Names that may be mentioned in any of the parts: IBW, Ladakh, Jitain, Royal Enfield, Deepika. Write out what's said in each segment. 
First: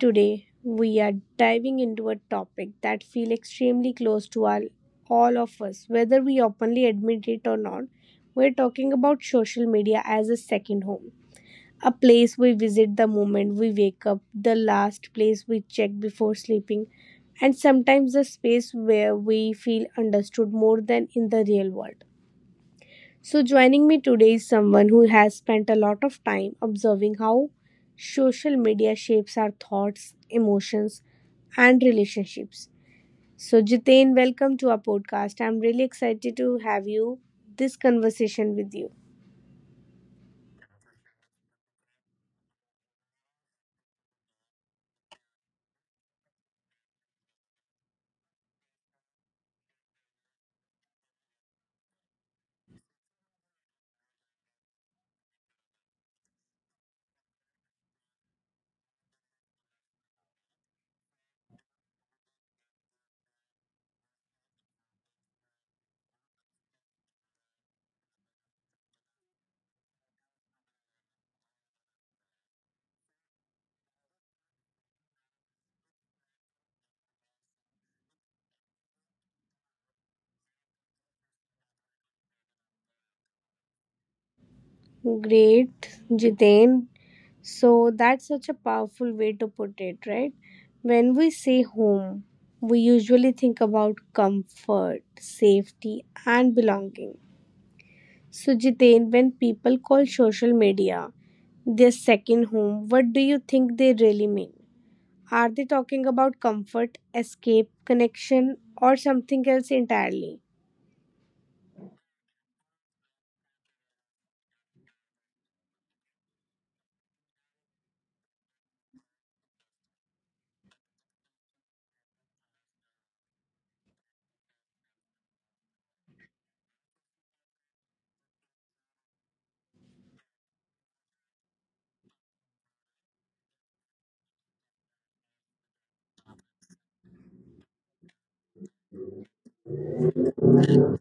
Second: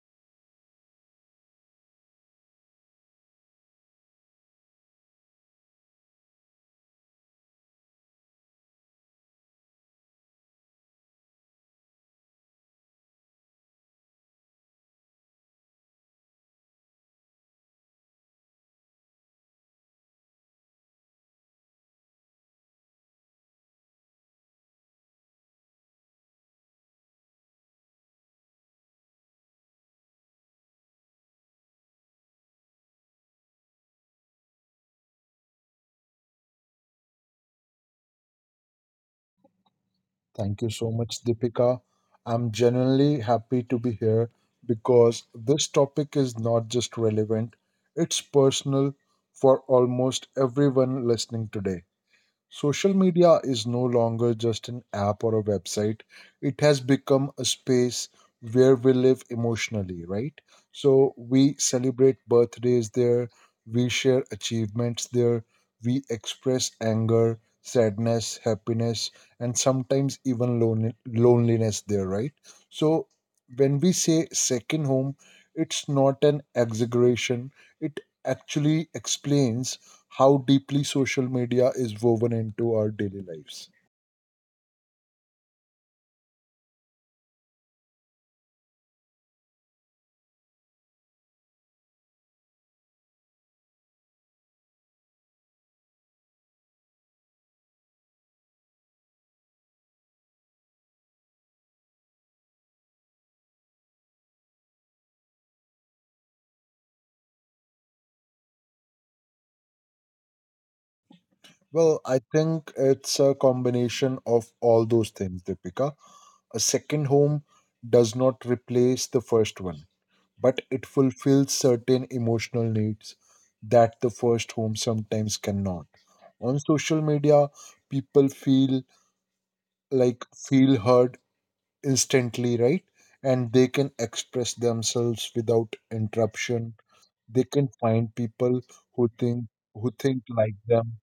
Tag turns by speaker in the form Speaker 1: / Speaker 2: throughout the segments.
Speaker 1: today we are diving into a topic that feels extremely close to all of us, whether we openly admit it or not. We're talking about social media as a second home, a place we visit the moment we wake up, the last place we check before sleeping, and sometimes a space where we feel understood more than in the real world. So, joining me today is someone who has spent a lot of time observing how social media shapes our thoughts, emotions, and relationships. So, Jitain, welcome to our podcast. I'm really excited to have you this conversation with you.
Speaker 2: Thank you so much, Deepika. I'm genuinely happy to be here because this topic is not just relevant, it's personal for almost everyone listening today. Social media is no longer just an app or a website. It has become a space where we live emotionally, right? So we celebrate birthdays there, we share achievements there, we express anger, sadness, happiness, and sometimes even loneliness there, right? So when we say second home, it's not an exaggeration, it actually explains how deeply social media is woven into our daily lives.
Speaker 1: Great, Jitain. So, that's such a powerful way to put it, right? When we say home, we usually think about comfort, safety, and belonging. So Jiten, when people call social media their second home, what do you think they really mean? Are they talking about comfort, escape, connection, or something else entirely?
Speaker 2: Well, I think it's a combination of all those things, Deepika. A second home does not replace the first one, but it fulfills certain emotional needs that the first home sometimes cannot. On social media, people feel heard instantly, right? And they can express themselves without interruption. They can find people who think who think like them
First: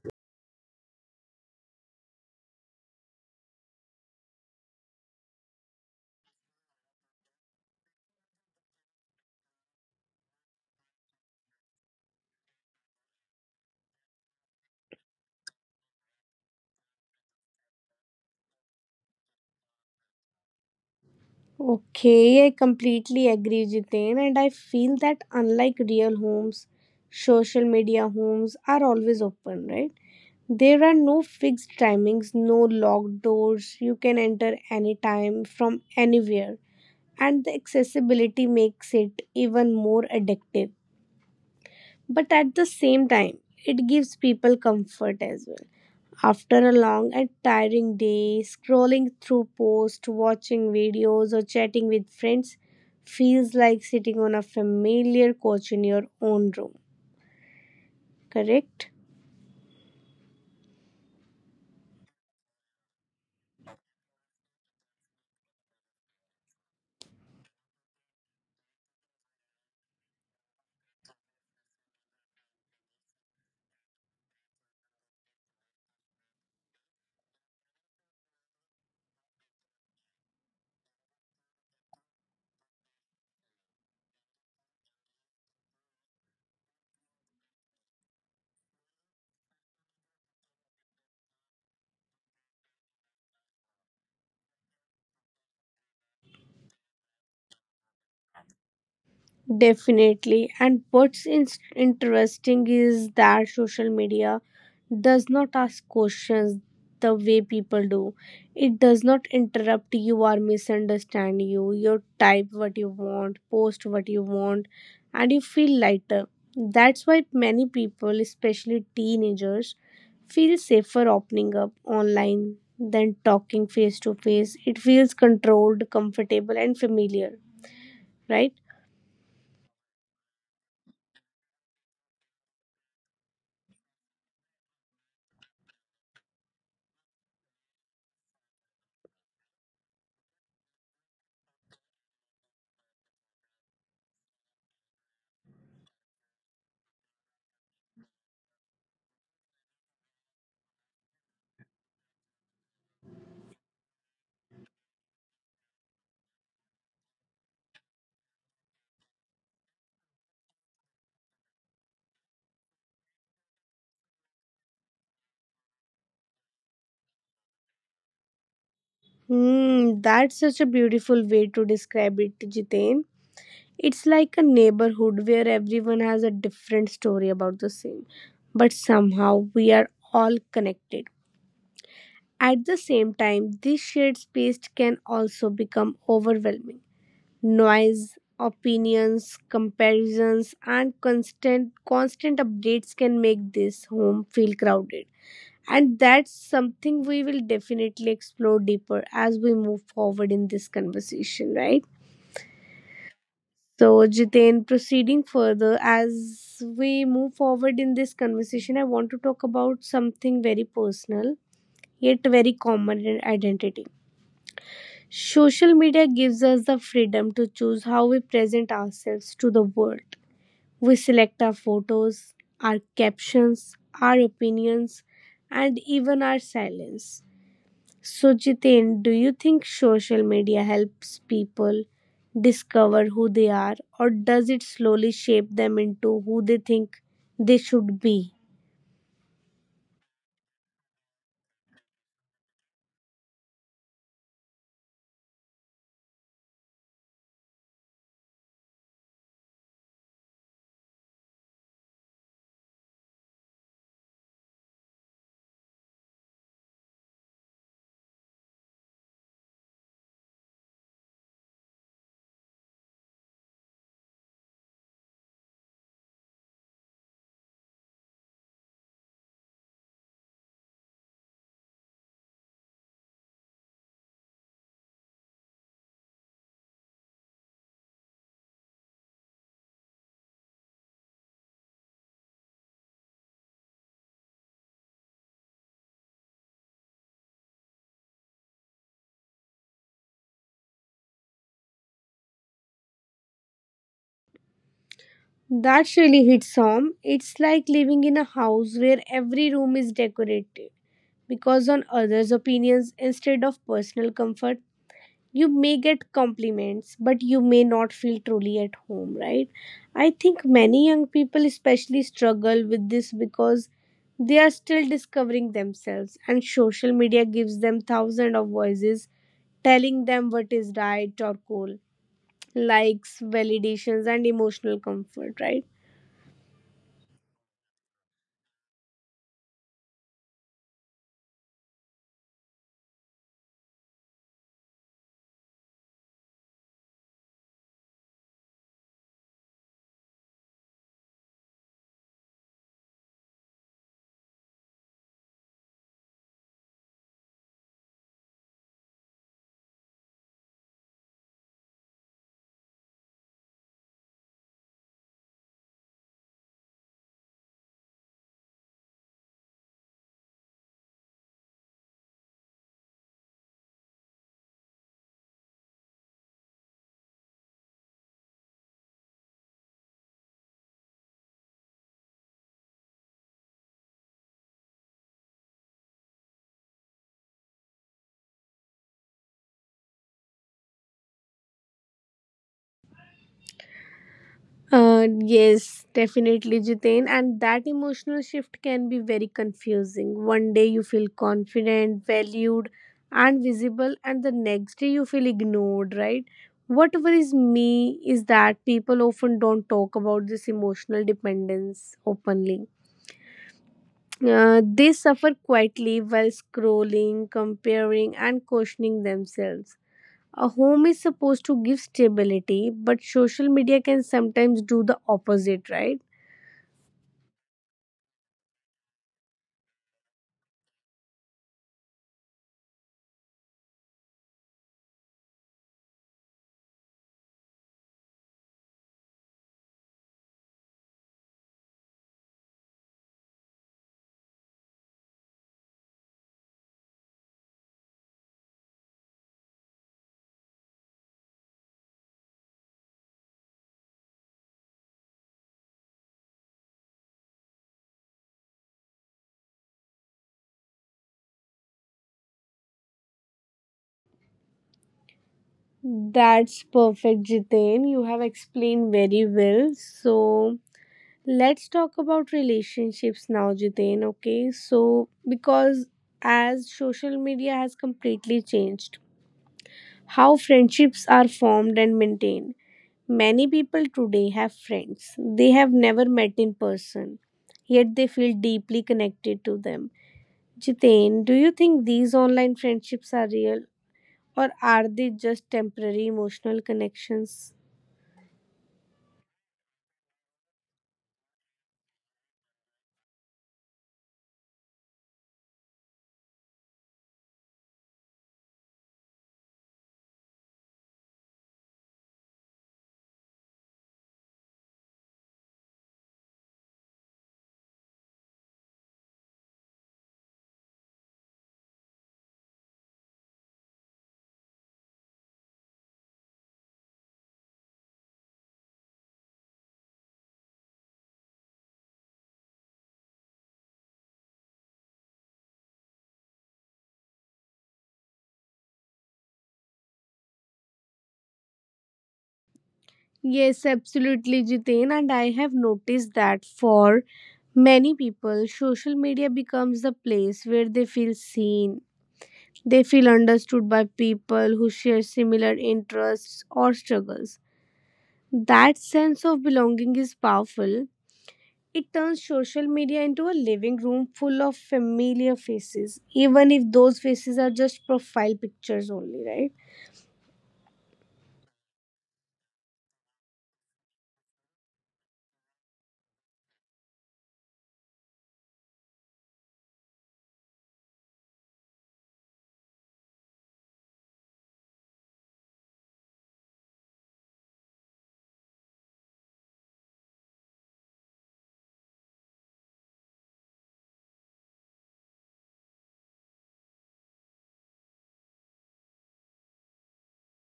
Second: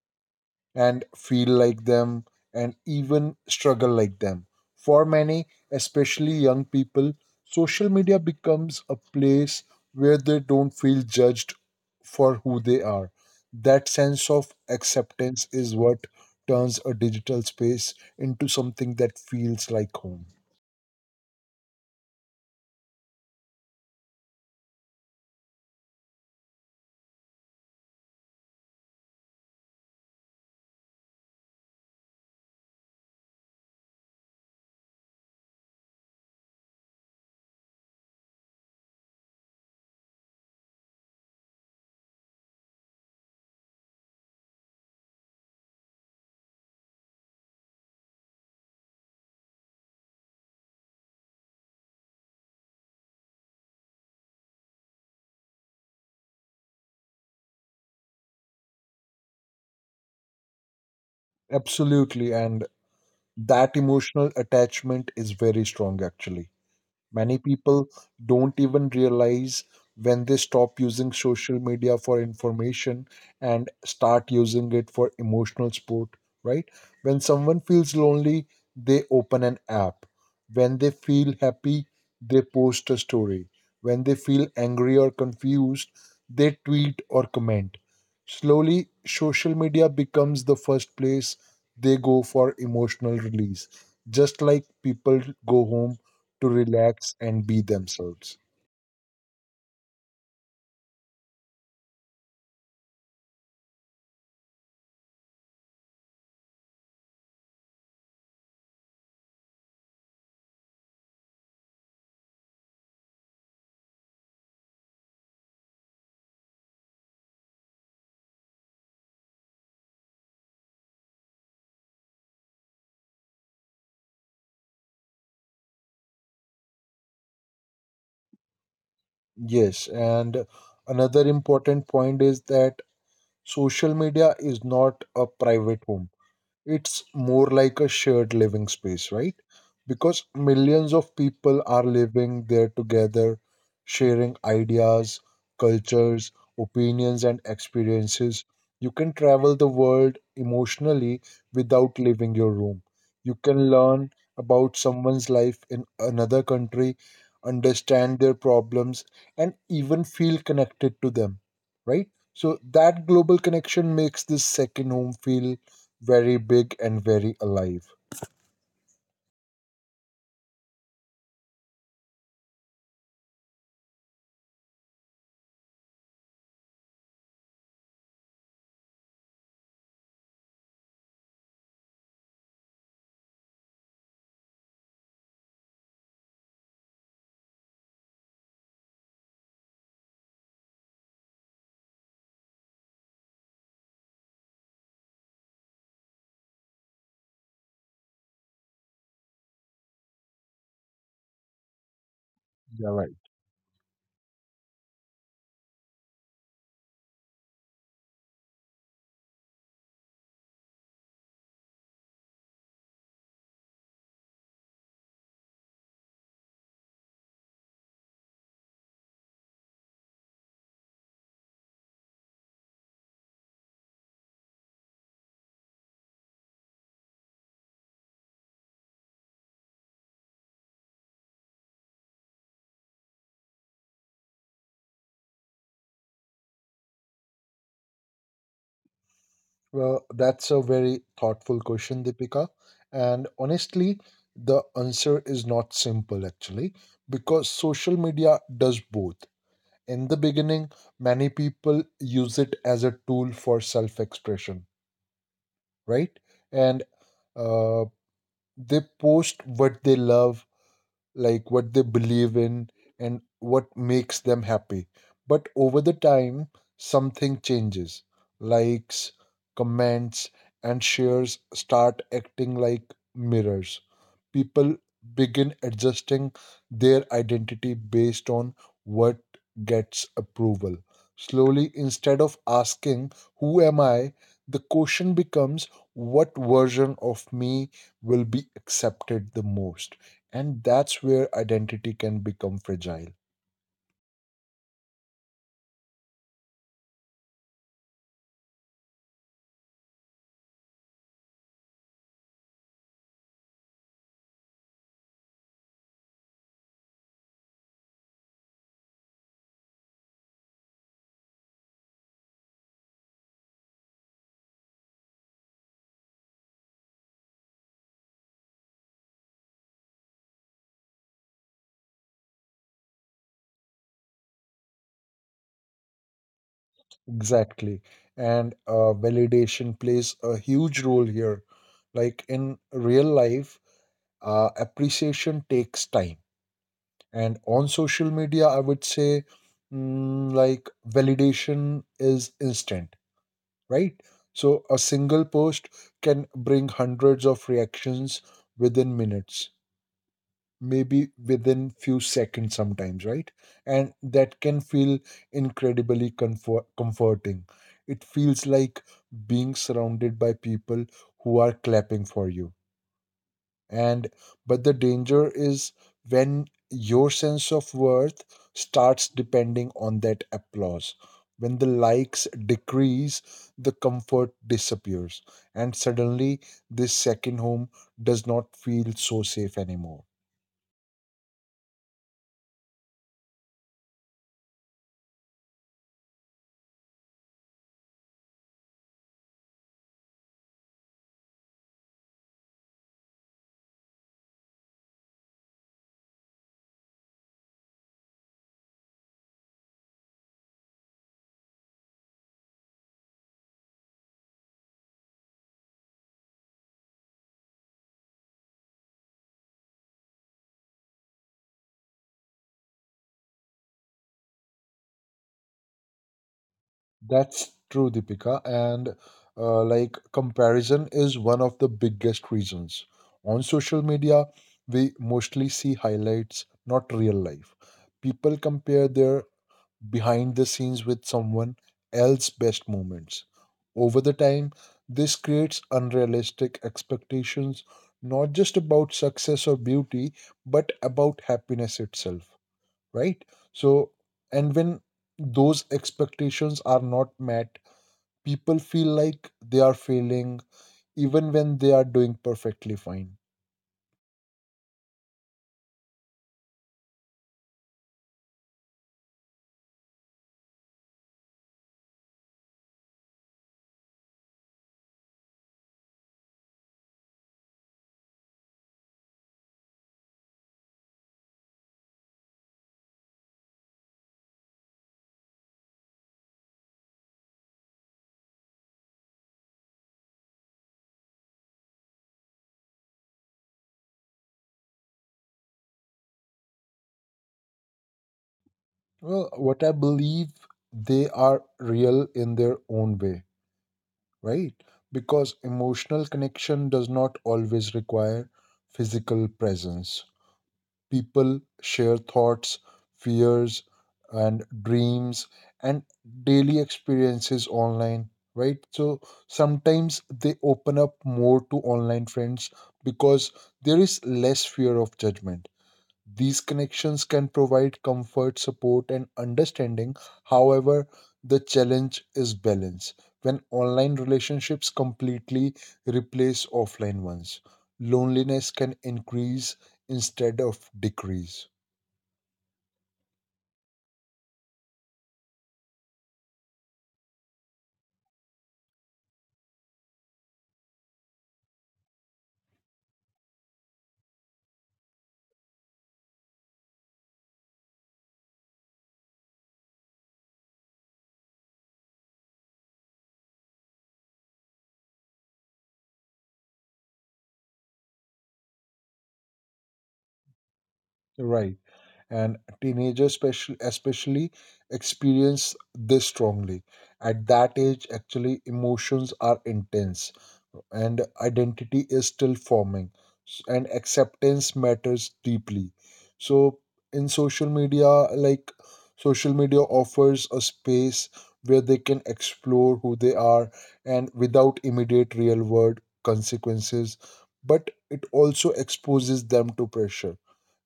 Speaker 2: and feel like them and even struggle like them. For many, especially young people, social media becomes a place where they don't feel judged for who they are. That sense of acceptance is what turns a digital space into something that feels like home.
Speaker 1: Okay, I completely agree, Jiten, and I feel that unlike real homes, social media homes are always open, right? There are no fixed timings, no locked doors. You can enter anytime from anywhere, and the accessibility makes it even more addictive. But at the same time, it gives people comfort as well. After a long and tiring day, scrolling through posts, watching videos, or chatting with friends feels like sitting on a familiar couch in your own room, correct?
Speaker 2: Absolutely, and that emotional attachment is very strong actually. Many people don't even realize when they stop using social media for information and start using it for emotional support, right? When someone feels lonely, they open an app. When they feel happy, they post a story. When they feel angry or confused, they tweet or comment. Slowly, social media becomes the first place they go for emotional release, just like people go home to relax and be themselves.
Speaker 1: Definitely. And interesting is that social media does not ask questions the way people do. It does not interrupt you or misunderstand you. You type what you want, post what you want, and you feel lighter. That's why many people, especially teenagers, feel safer opening up online than talking face to face. It feels controlled, comfortable, and familiar, right?
Speaker 2: Yes, and another important point is that social media is not a private home. It's more like a shared living space, right? Because millions of people are living there together, sharing ideas, cultures, opinions, and experiences. You can travel the world emotionally without leaving your room. You can learn about someone's life in another country, understand their problems, and even feel connected to them, right? So, that global connection makes this second home feel very big and very alive.
Speaker 1: Hmm, that's such a beautiful way to describe it, Jiten. It's like a neighborhood where everyone has a different story about the same, but somehow we are all connected. At the same time, this shared space can also become overwhelming. Noise, opinions, comparisons, and constant updates can make this home feel crowded. And that's something we will definitely explore deeper as we move forward in this conversation, right?
Speaker 2: Yeah, right.
Speaker 1: So, Jiten, proceeding further, as we move forward in this conversation, I want to talk about something very personal yet very common in identity. Social media gives us the freedom to choose how we present ourselves to the world. We select our photos, our captions, our opinions, and even our silence. So, Jiten, do you think social media helps people discover who they are, or does it slowly shape them into who they think they should be?
Speaker 2: Well, that's a very thoughtful question, Deepika. And honestly, the answer is not simple actually, because social media does both. In the beginning, many people use it as a tool for self expression, right? And uh, they post what they love, like what they believe in and what makes them happy. But over the time, something changes. Likes, comments, and shares start acting like mirrors. People begin adjusting their identity based on what gets approval. Slowly, instead of asking, "Who am I?" the question becomes, "What version of me will be accepted the most?" And that's where identity can become fragile.
Speaker 1: That really hits home. It's like living in a house where every room is decorated because on others' opinions instead of personal comfort. You may get compliments, but you may not feel truly at home, right? I think many young people especially struggle with this because they are still discovering themselves, and social media gives them thousands of voices telling them what is right or cool, likes, validations, and emotional comfort, right?
Speaker 2: Exactly. And validation plays a huge role here. Like in real life, appreciation takes time, and on social media I would say like validation is instant, right? So a single post can bring hundreds of reactions within minutes, maybe within few seconds sometimes, right? And that can feel incredibly comforting. It feels like being surrounded by people who are clapping for you. And but the danger is when your sense of worth starts depending on that applause. When the likes decrease, the comfort disappears, and suddenly this second home does not feel so safe anymore.
Speaker 1: Yes, definitely, Jitain. And that emotional shift can be very confusing. One day you feel confident, valued, and visible, and the next day you feel ignored, right? What worries me is that people often don't talk about this emotional dependence openly. They suffer quietly while scrolling, comparing, and questioning themselves. A home is supposed to give stability, but social media can sometimes do the opposite, right?
Speaker 2: That's true, Deepika. And like comparison is one of the biggest reasons. On social media, we mostly see highlights, not real life. People compare their behind the scenes with someone else's best moments. Over the time, this creates unrealistic expectations, not just about success or beauty, but about happiness itself, right? So, and when those expectations are not met, people feel like they are failing even when they are doing perfectly fine.
Speaker 1: That's perfect, Jiten. You have explained very well. So let's talk about relationships now, Jiten. Okay, so because as social media has completely changed how friendships are formed and maintained, many people today have friends they have never met in person, yet they feel deeply connected to them. Jiten, do you think these online friendships are real, or are they just temporary emotional connections?
Speaker 2: Well, what I believe, they are real in their own way, right? Because emotional connection does not always require physical presence. People share thoughts, fears, and dreams and daily experiences online, right? So sometimes they open up more to online friends because there is less fear of judgment. These connections can provide comfort, support, and understanding. However, the challenge is balance. When online relationships completely replace offline ones, loneliness can increase instead of decrease.
Speaker 1: Yes, absolutely, Jiten. And I have noticed that for many people, social media becomes the place where they feel seen. They feel understood by people who share similar interests or struggles. That sense of belonging is powerful. It turns social media into a living room full of familiar faces, even if those faces are just profile pictures only, right?
Speaker 2: Right. And teenagers especially experience this strongly. At that age, actually, emotions are intense and identity is still forming, and acceptance matters deeply. So in social media, like social media offers a space where they can explore who they are and without immediate real world consequences, but it also exposes them to pressure,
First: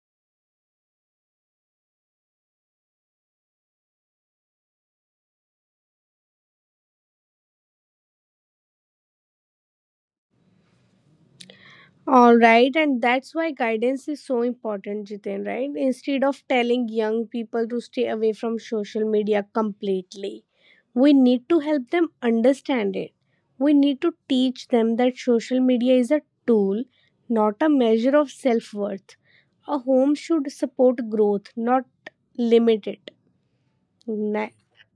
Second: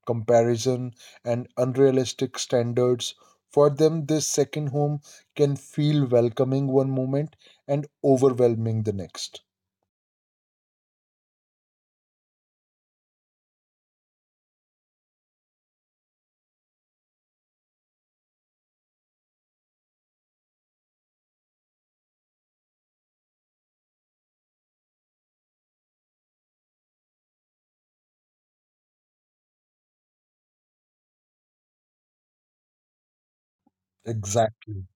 Speaker 2: comparison, and unrealistic standards. For them, this second home can feel welcoming one moment and overwhelming the next.
Speaker 1: All right, and that's why guidance is so important, Jiten, right? Instead of telling young people to stay away from social media completely, we need to help them understand it. We need to teach them that social media is a tool, not a measure of self worth. A home should support growth, not limit it. Na-
Speaker 2: Exactly.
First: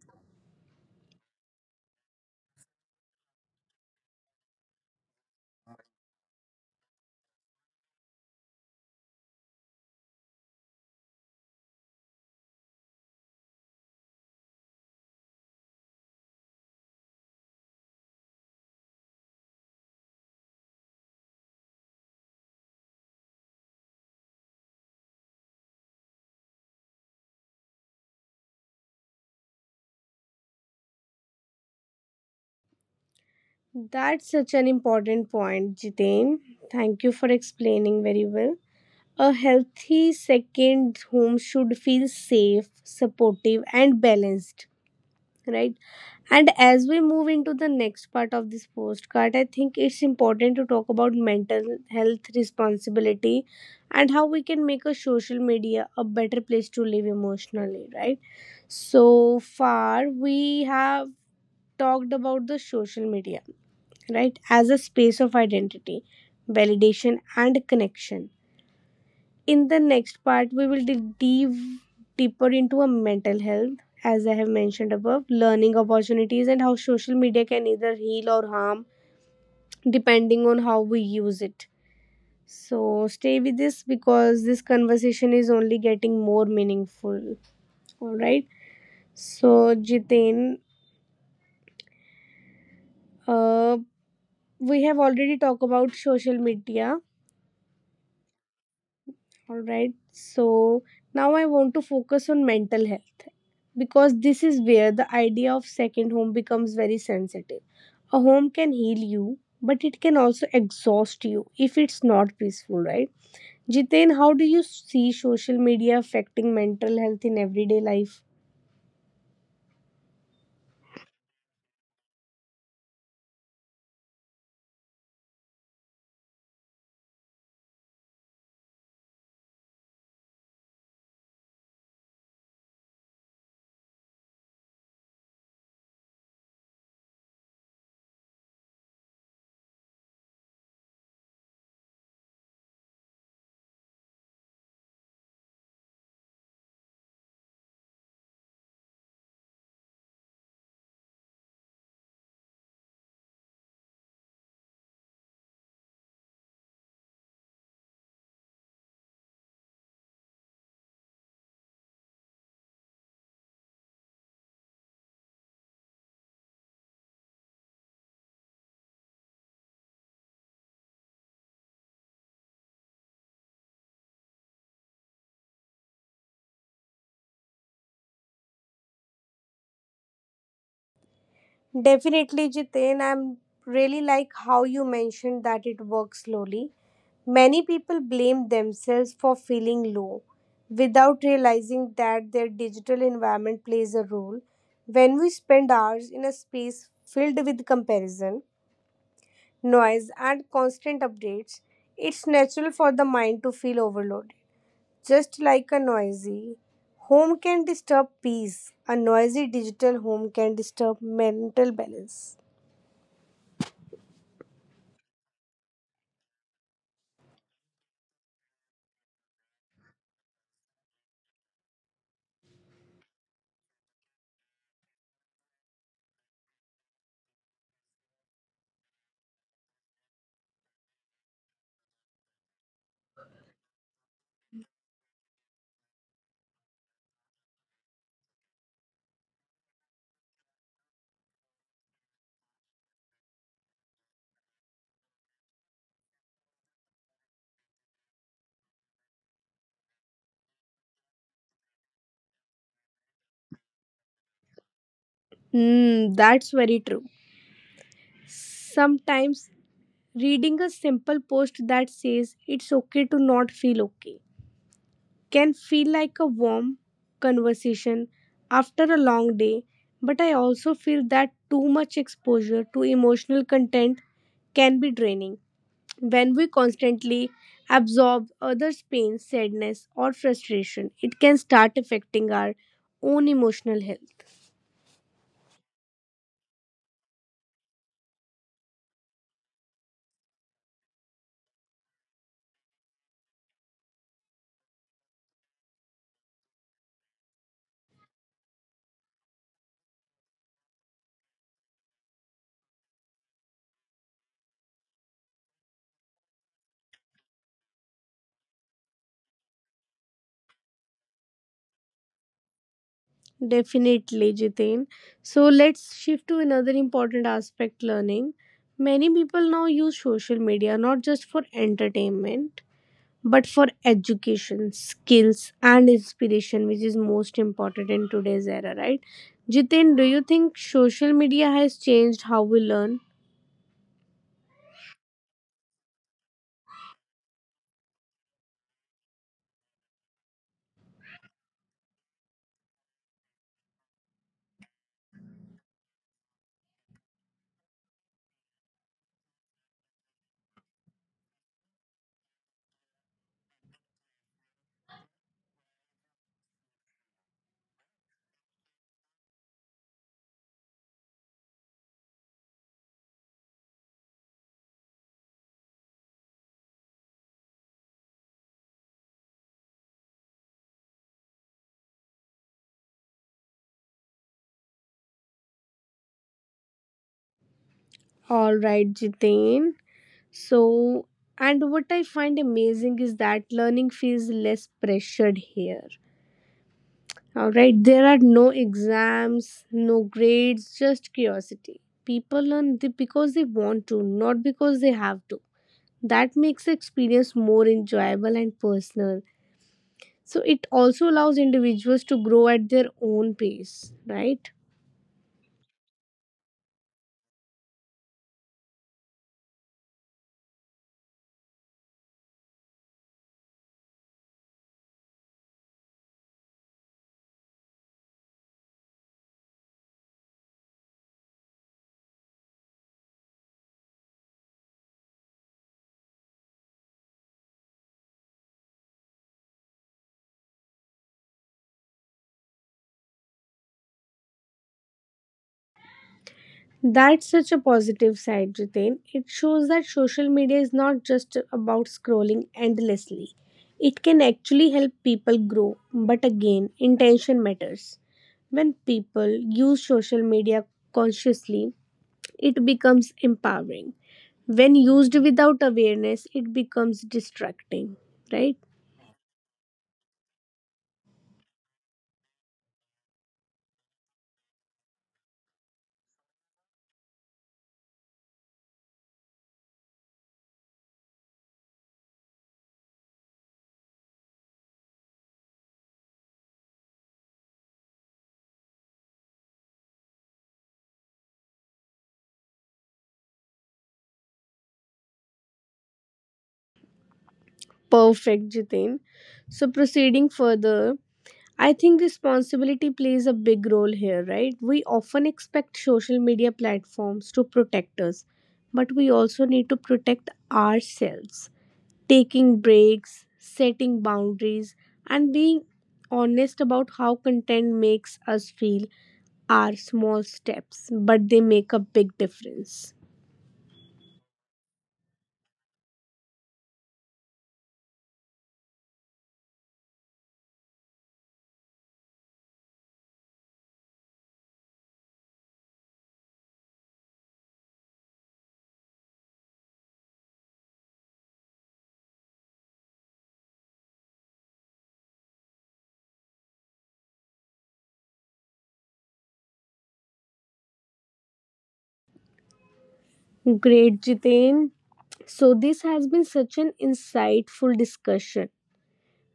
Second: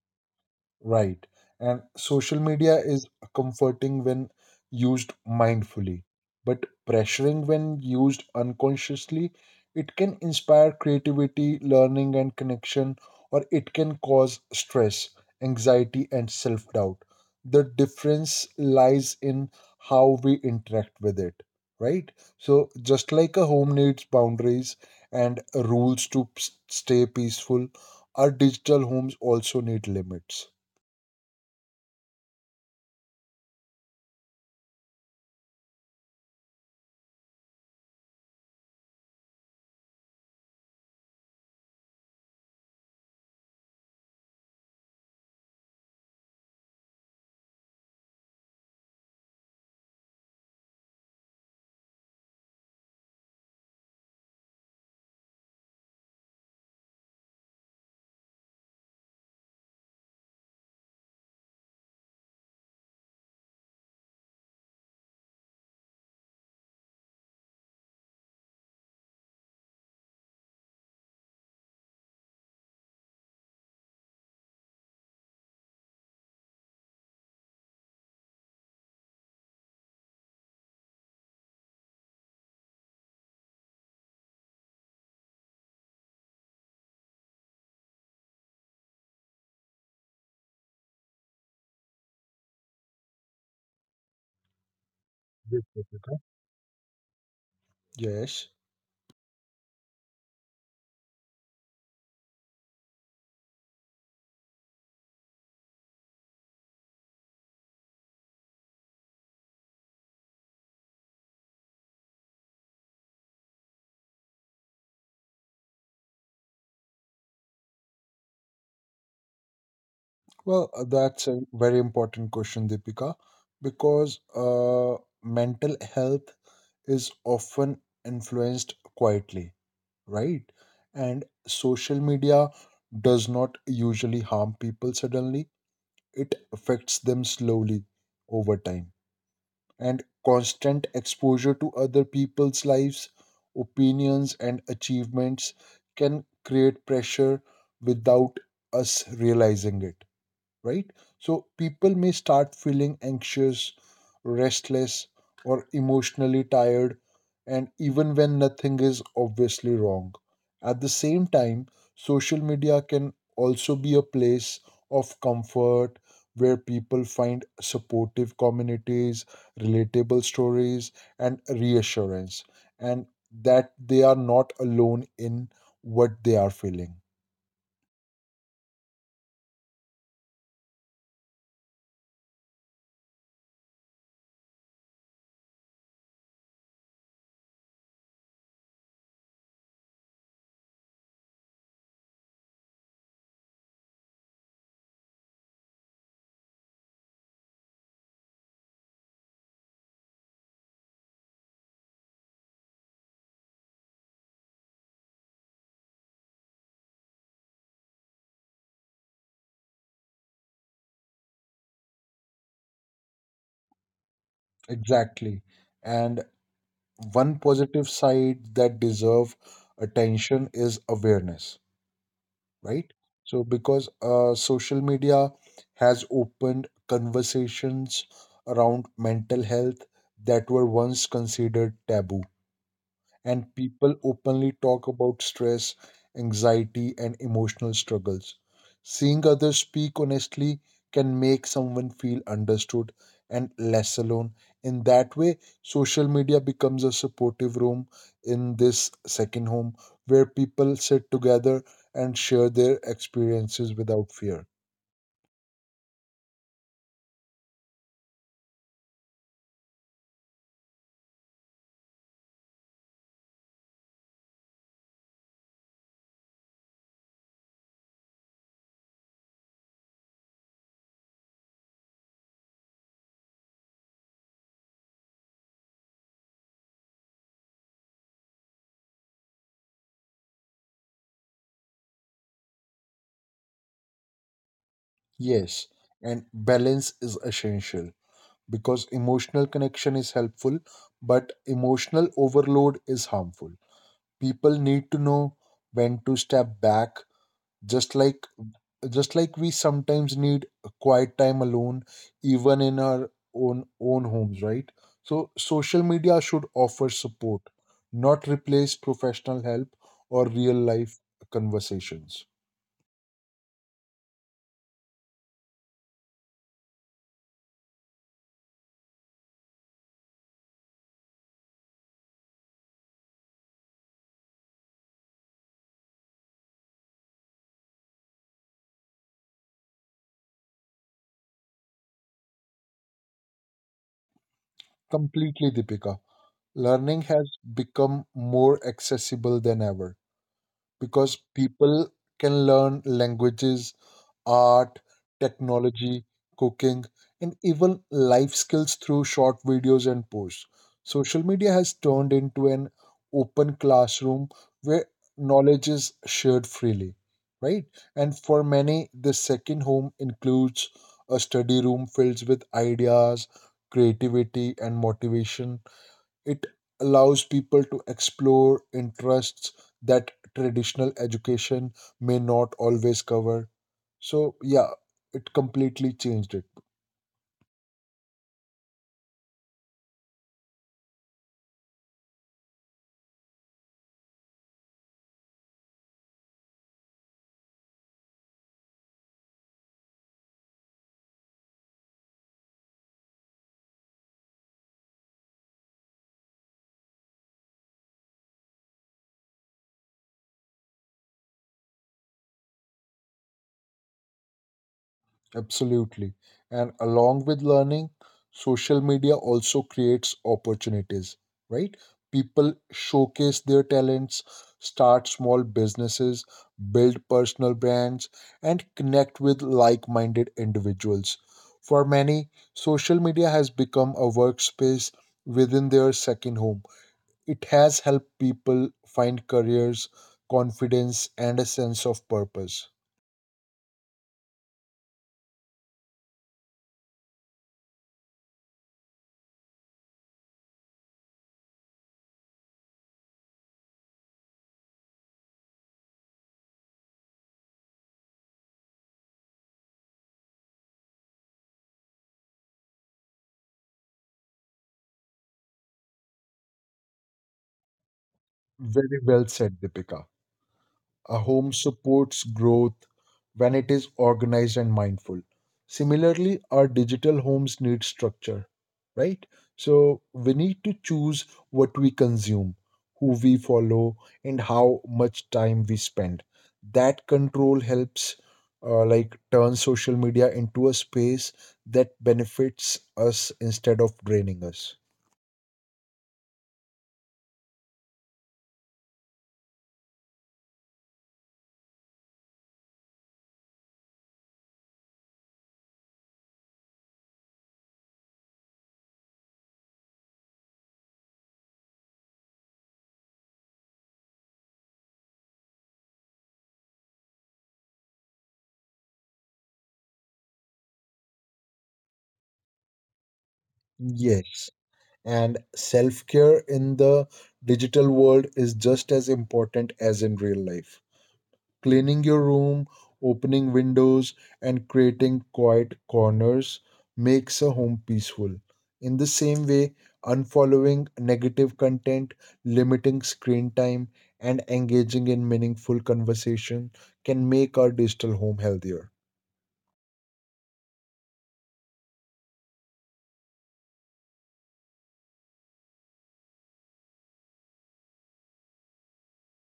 Speaker 2: Right. And social media is comforting when used mindfully, but pressuring when used unconsciously. It can inspire creativity, learning, and connection, or it can cause stress, anxiety, and self doubt. The difference lies in how we interact with it, right? So, just like a home needs boundaries and rules to stay peaceful, our digital homes also need limits.
Speaker 1: That's such an important point, Jiten. Thank you for explaining very well. A healthy second home should feel safe, supportive, and balanced, right? And as we move into the next part of this postcard, I think it's important to talk about mental health responsibility and how we can make a social media a better place to live emotionally, right? So far, we have talked about the social media, right, as a space of identity, validation, and connection. In the next part, we will dig deep deeper into a mental health, as I have mentioned above, learning opportunities, and how social media can either heal or harm depending on how we use it. So stay with this because this conversation is only getting more meaningful. All right. So, Jitin, uh, we have already
Speaker 2: Yes,
Speaker 1: talked
Speaker 2: yes,
Speaker 1: about
Speaker 2: yes.
Speaker 1: social media.
Speaker 2: Yes.
Speaker 1: All right. So now I want to focus on mental health because this is where the idea of second home becomes very sensitive. A home can heal you, but it can also exhaust you if it's not peaceful, right? Jitain, how do you see social media affecting mental health in everyday life?
Speaker 2: Well, that's a very important question, Deepika, because mental health is often influenced quietly, right? And social media does not usually harm people suddenly, it affects them slowly over time. And constant exposure to other people's lives, opinions, and achievements can create pressure without us realizing it, right? So people may start feeling anxious, restless, or emotionally tired, and even when nothing is obviously wrong. At the same time, social media can also be a place of comfort where people find supportive communities, relatable stories, and reassurance, and that they are not alone in what they are feeling.
Speaker 1: Definitely, Jiten. I'm really like how you mentioned that it works slowly. Many people blame themselves for feeling low without realizing that their digital environment plays a role. When we spend hours in a space filled with comparison, noise, and constant updates, it's natural for the mind to feel overloaded. Just like a noisy home can disturb peace, a noisy digital home can disturb mental balance.
Speaker 2: Exactly. And one positive side that deserve attention is awareness, right? So because social media has opened conversations around mental health that were once considered taboo, and people openly talk about stress, anxiety, and emotional struggles. Seeing others speak honestly can make someone feel understood and less alone. In that way, social media becomes a supportive room in this second home where people sit together and share their experiences without fear.
Speaker 1: Hmm, that's very true. Sometimes reading a simple post that says it's okay to not feel okay can feel like a warm conversation after a long day, but I also feel that too much exposure to emotional content can be draining. When we constantly absorb others' pain, sadness, or frustration, it can start affecting our own emotional health.
Speaker 2: Yes, and balance is essential because emotional connection is helpful, but emotional overload is harmful. People need to know when to step back, just like just like we sometimes need a quiet time alone, even in our own homes, right? So social media should offer support, not replace professional help or real life conversations.
Speaker 1: Definitely, Jitain. So let's shift to another important aspect, learning. Many people now use social media not just for entertainment but for education, skills, and inspiration, which is most important in today's era, right? Jitain, do you think social media has changed how we learn?
Speaker 2: Completely, Deepika. Learning has become more accessible than ever because people can learn languages, art, technology, cooking, and even life skills through short videos and posts. Social media has turned into an open classroom where knowledge is shared freely, right? And for many, the second home includes a study room filled with ideas, creativity, and motivation. It allows people to explore interests that traditional education may not always cover. So, yeah, it completely changed it.
Speaker 1: All right, Jitain. So, and what I find amazing is that learning feels less pressured here. All right, there are no exams, no grades, just curiosity. People because they want to, not because they have to. That makes the experience more enjoyable and personal. So it also allows individuals to grow at their own pace, right?
Speaker 2: Absolutely. And along with learning, social media also creates opportunities, right? People showcase their talents, start small businesses, build personal brands, and connect with like minded individuals. For many, social media has become a workspace within their second home. It has helped people find careers, confidence, and a sense of purpose.
Speaker 1: That's such a positive side, Jitain. It shows that social media is not just about scrolling endlessly. It can actually help people grow, but again, intention matters. When people use social media consciously, it becomes empowering. When used without awareness, it becomes distracting, right?
Speaker 2: Very well said, Deepika. A home supports growth when it is organized and mindful. Similarly, our digital homes need structure, right? So we need to choose what we consume, who we follow, and how much time we spend. That control helps like turn social media into a space that benefits us instead of draining us.
Speaker 1: Perfect, Jitain. So, proceeding further, I think responsibility plays a big role here, right? We often expect social media platforms to protect us, but we also need to protect ourselves. Taking breaks, setting boundaries, and being honest about how content makes us feel are small steps, but they make a big difference.
Speaker 2: Yes. And self care in the digital world is just as important as in real life. Cleaning your room, opening windows, and creating quiet corners makes a home peaceful. In the same way, unfollowing negative content, limiting screen time, and engaging in meaningful conversation can make our digital home healthier.
Speaker 1: Great, Jitain. So, this has been such an insightful discussion,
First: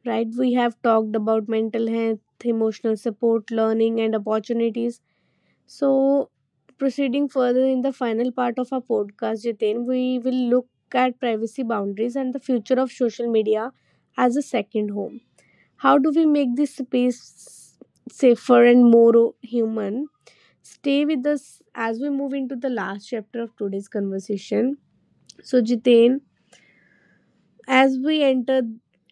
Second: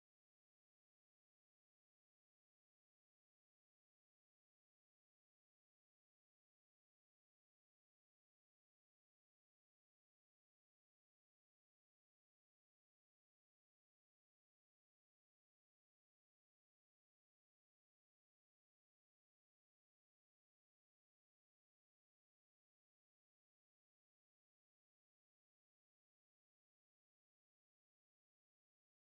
Speaker 1: right? We have talked about mental health, emotional support, learning, and opportunities. So, proceeding further in the final part of our podcast, Jitin, we will look at privacy boundaries and the future of social media as a second home. How do we make this space safer and more human? Stay with us as we move into the last chapter of today's conversation. So, Jitain, as we enter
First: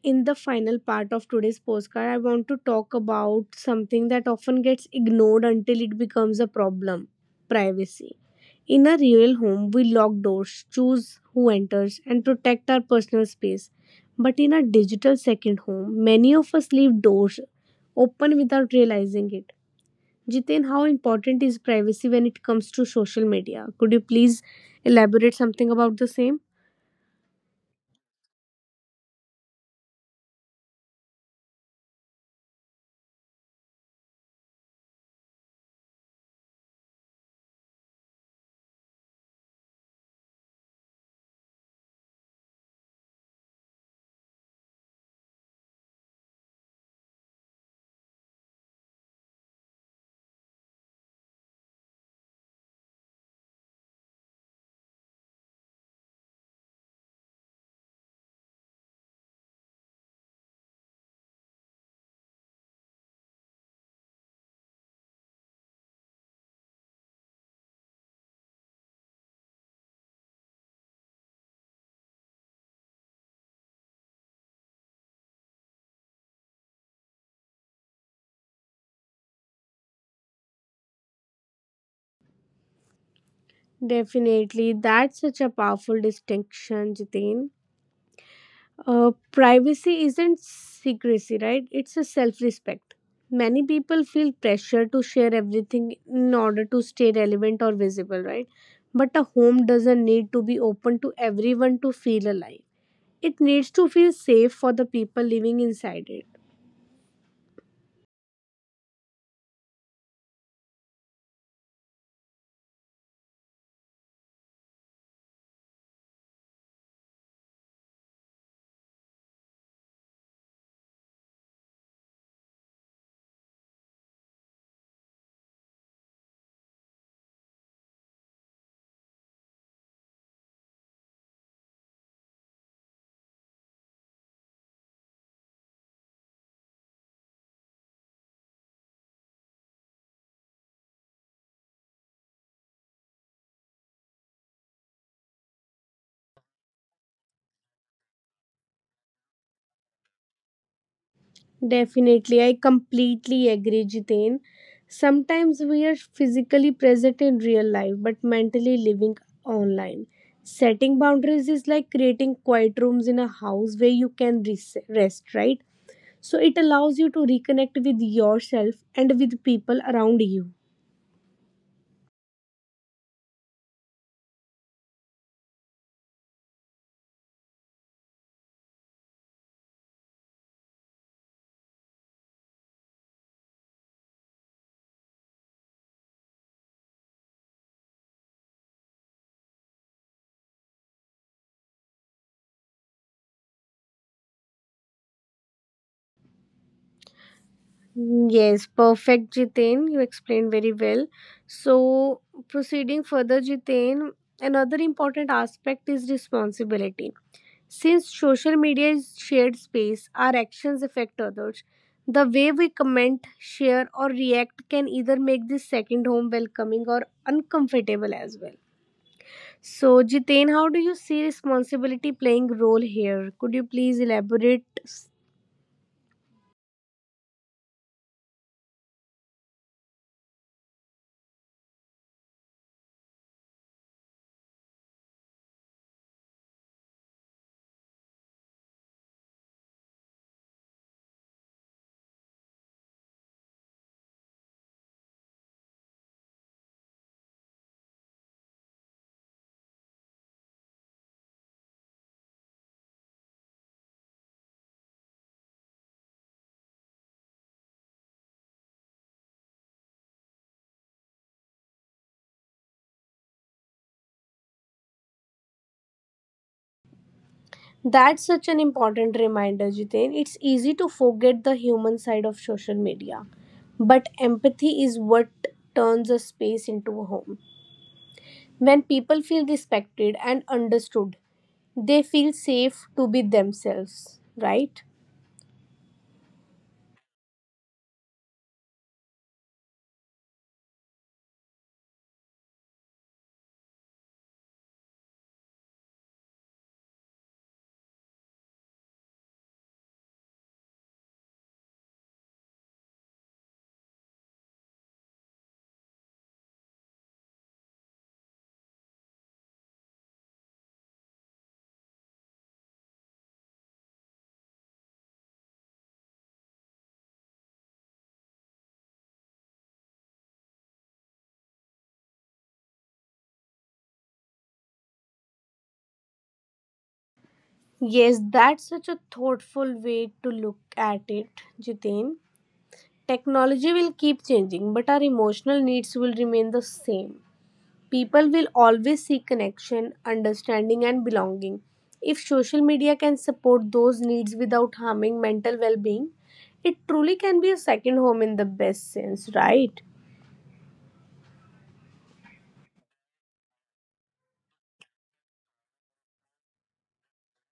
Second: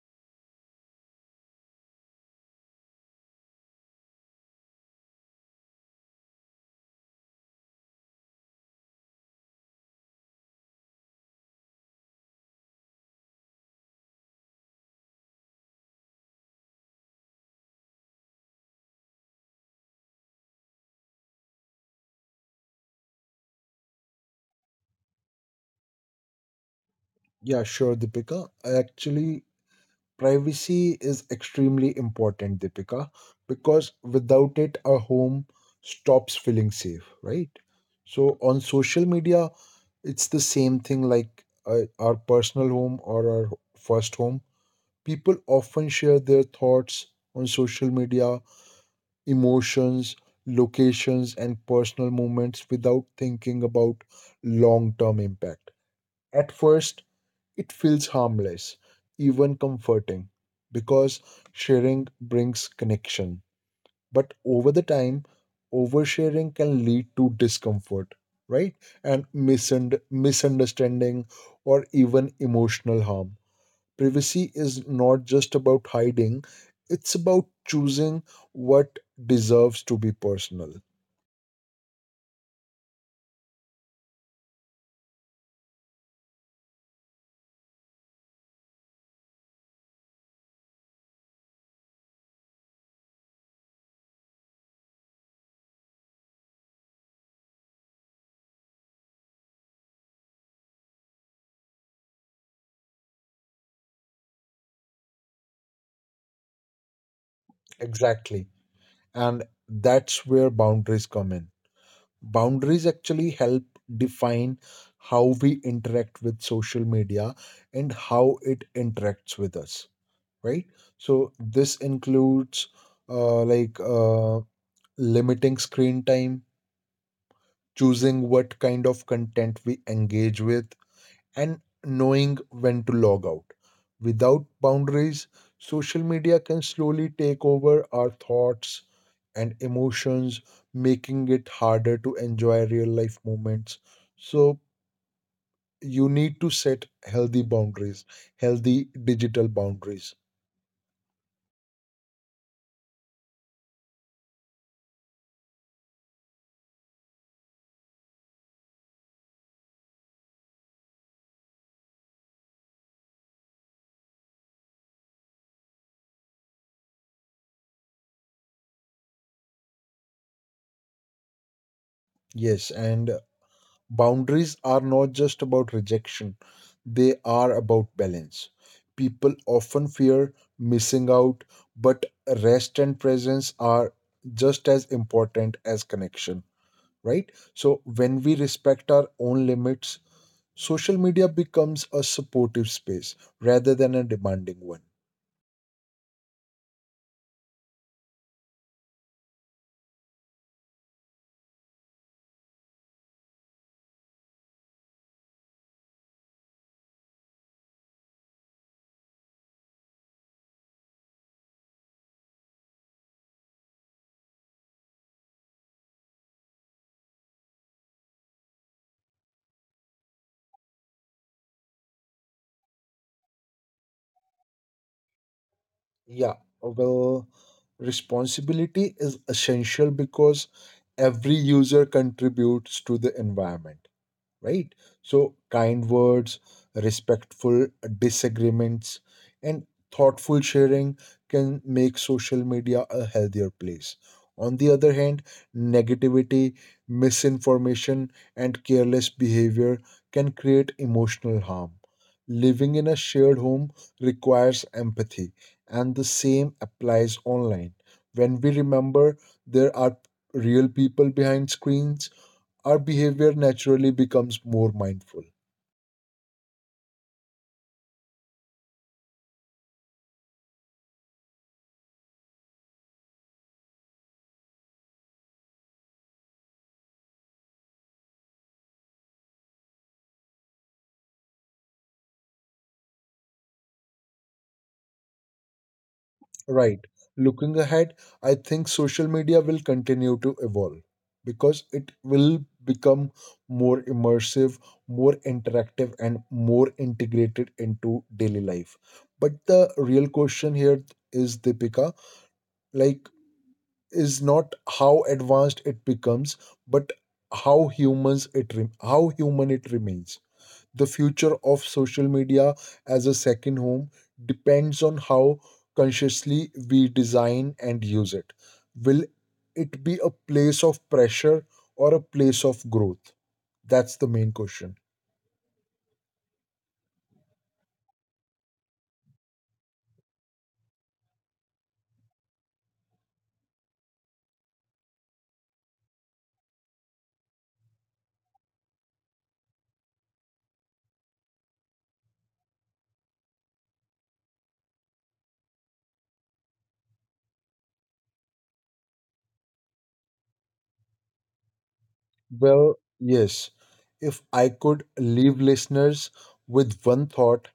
Speaker 1: in the final part of today's postcard, I want to talk about something that often gets ignored until it becomes a problem, privacy. In a real home, we lock doors, choose who enters, and protect our personal space. But in a digital second home, many of us leave doors open without realizing it. Jiten, how important is privacy when it comes to social media? Could you please elaborate something about the same?
Speaker 2: Yeah, sure, Deepika. Actually, privacy is extremely important, Deepika, because without it, a home stops feeling safe, right? So on social media, it's the same thing like our personal home or our first home. People often share their thoughts on social media, emotions, locations, and personal moments without thinking about long term impact. At first, it feels harmless, even comforting, because sharing brings connection. But over the time, oversharing can lead to discomfort, right? And misunderstanding or even emotional harm. Privacy is not just about hiding, it's about choosing what deserves to be personal.
Speaker 1: Definitely, that's such a powerful distinction, Jitin. Privacy isn't secrecy, right? It's a self respect. Many people feel pressure to share everything in order to stay relevant or visible, right? But a home doesn't need to be open to everyone to feel alive. It needs to feel safe for the people living inside it.
Speaker 2: Exactly. And that's where boundaries come in. Boundaries actually help define how we interact with social media and how it interacts with us, right? So this includes uh, like uh, limiting screen time, choosing what kind of content we engage with, and knowing when to log out. Without boundaries, social media can slowly take over our thoughts and emotions, making it harder to enjoy real life moments. So, you need to set healthy boundaries, healthy digital boundaries.
Speaker 1: Definitely, I completely agree, Jitain. Sometimes we are physically present in real life but mentally living online. Setting boundaries is like creating quiet rooms in a house where you can rest, right? So it allows you to reconnect with yourself and with people around you.
Speaker 2: Yes, and boundaries are not just about rejection, they are about balance. People often fear missing out, but rest and presence are just as important as connection, right? So, when we respect our own limits, social media becomes a supportive space rather than a demanding one.
Speaker 1: Yes, perfect, Jitain. You explained very well. So, proceeding further, Jitain, another important aspect is responsibility. Since social media is shared space, our actions affect others. The way we comment, share, or react can either make this second home welcoming or uncomfortable as well. So, Jitain, how do you see responsibility playing role here? Could you please elaborate?
Speaker 2: Yeah, well, responsibility is essential because every user contributes to the environment, right? So, kind words, respectful disagreements, and thoughtful sharing can make social media a healthier place. On the other hand, negativity, misinformation, and careless behavior can create emotional harm. Living in a shared home requires empathy, and the same applies online. When we remember there are real people behind screens, our behavior naturally becomes more mindful.
Speaker 1: That's such an important reminder, Jitain. It's easy to forget the human side of social media, but empathy is what turns a space into a home. When people feel respected and understood, they feel safe to be themselves, right?
Speaker 2: Right. Looking ahead, I think social media will continue to evolve because it will become more immersive, more interactive, and more integrated into daily life. But the real question here is, Deepika, like, is not how advanced it becomes, but how human it remains. The future of social media as a second home depends on how consciously we design and use it. Will it be a place of pressure or a place of growth? That's the main question.
Speaker 1: Yes, that's such a thoughtful way to look at it, Jitin. Technology will keep changing, but our emotional needs will remain the same. People will always seek connection, understanding, and belonging. If social media can support those needs without harming mental well being, it truly can be a second home in the best sense, right?
Speaker 2: Well, yes. If I could leave listeners with one thought,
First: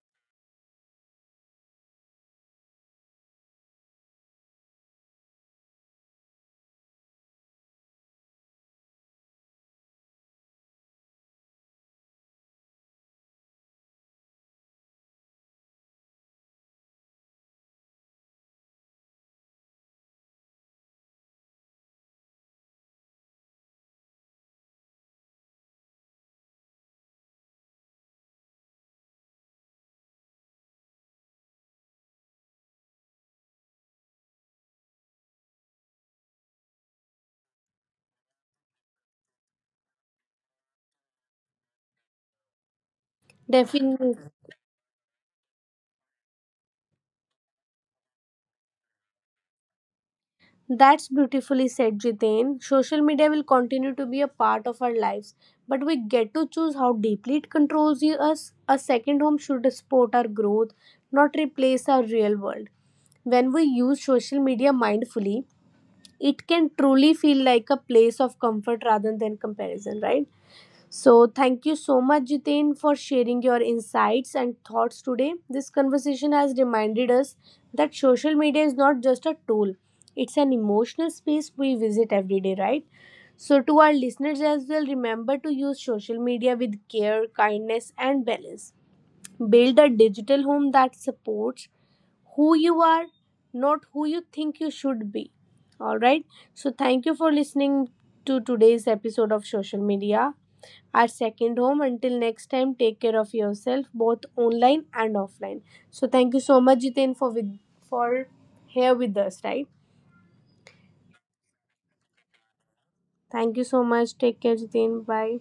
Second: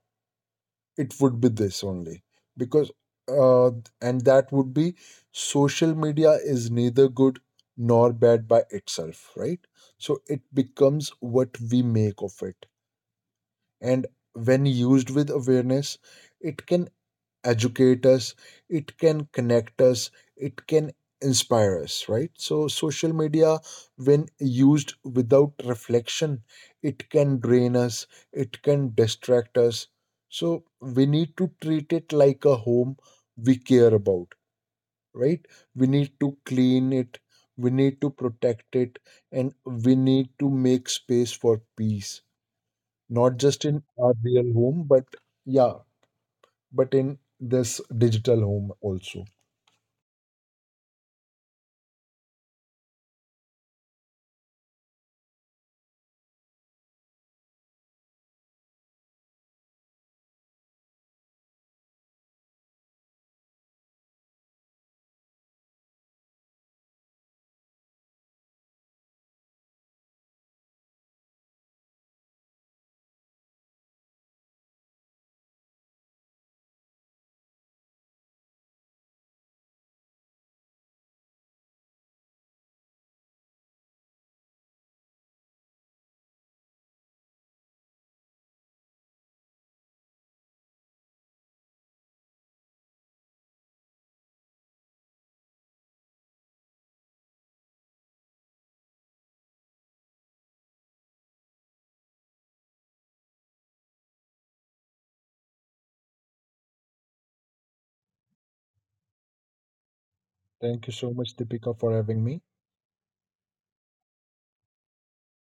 Speaker 2: it would be this only. Because uh, and that would be, social media is neither good nor bad by itself, right? So it becomes what we make of it. And when used with awareness, it can educate us, it can connect us, it can inspire us, right? So social media, when used without reflection, it can drain us, it can distract us. So we need to treat it like a home we care about, right? We need to clean it, we need to protect it, and we need to make space for peace, not just in our
Speaker 1: Definitely.
Speaker 2: real home, but yeah, but in this digital home also.
Speaker 1: That's beautifully said, Jiten. Social media will continue to be a part of our lives, but we get to choose how deeply it us. A second home should support our growth, not replace our real world. When we use social media mindfully, it can truly feel like a place of comfort rather than comparison, right? So, thank you so much, Jitain, for sharing your insights and thoughts today. This conversation has reminded us that social media is not just a tool, it's an emotional space we visit every day, right? So, to our listeners as well, remember to use social media with care, kindness, and balance. Build a digital home that supports who you are, not who you think you should be. All right. So, thank you for listening to today's episode of Social Media, our second home. Until next time, take care of yourself, both online and offline. So thank you so much, Jitin, for with for here with us, right?
Speaker 2: Thank you so much, Deepika, for having me.
Speaker 1: Thank you so much. Take care, Jitin. Bye.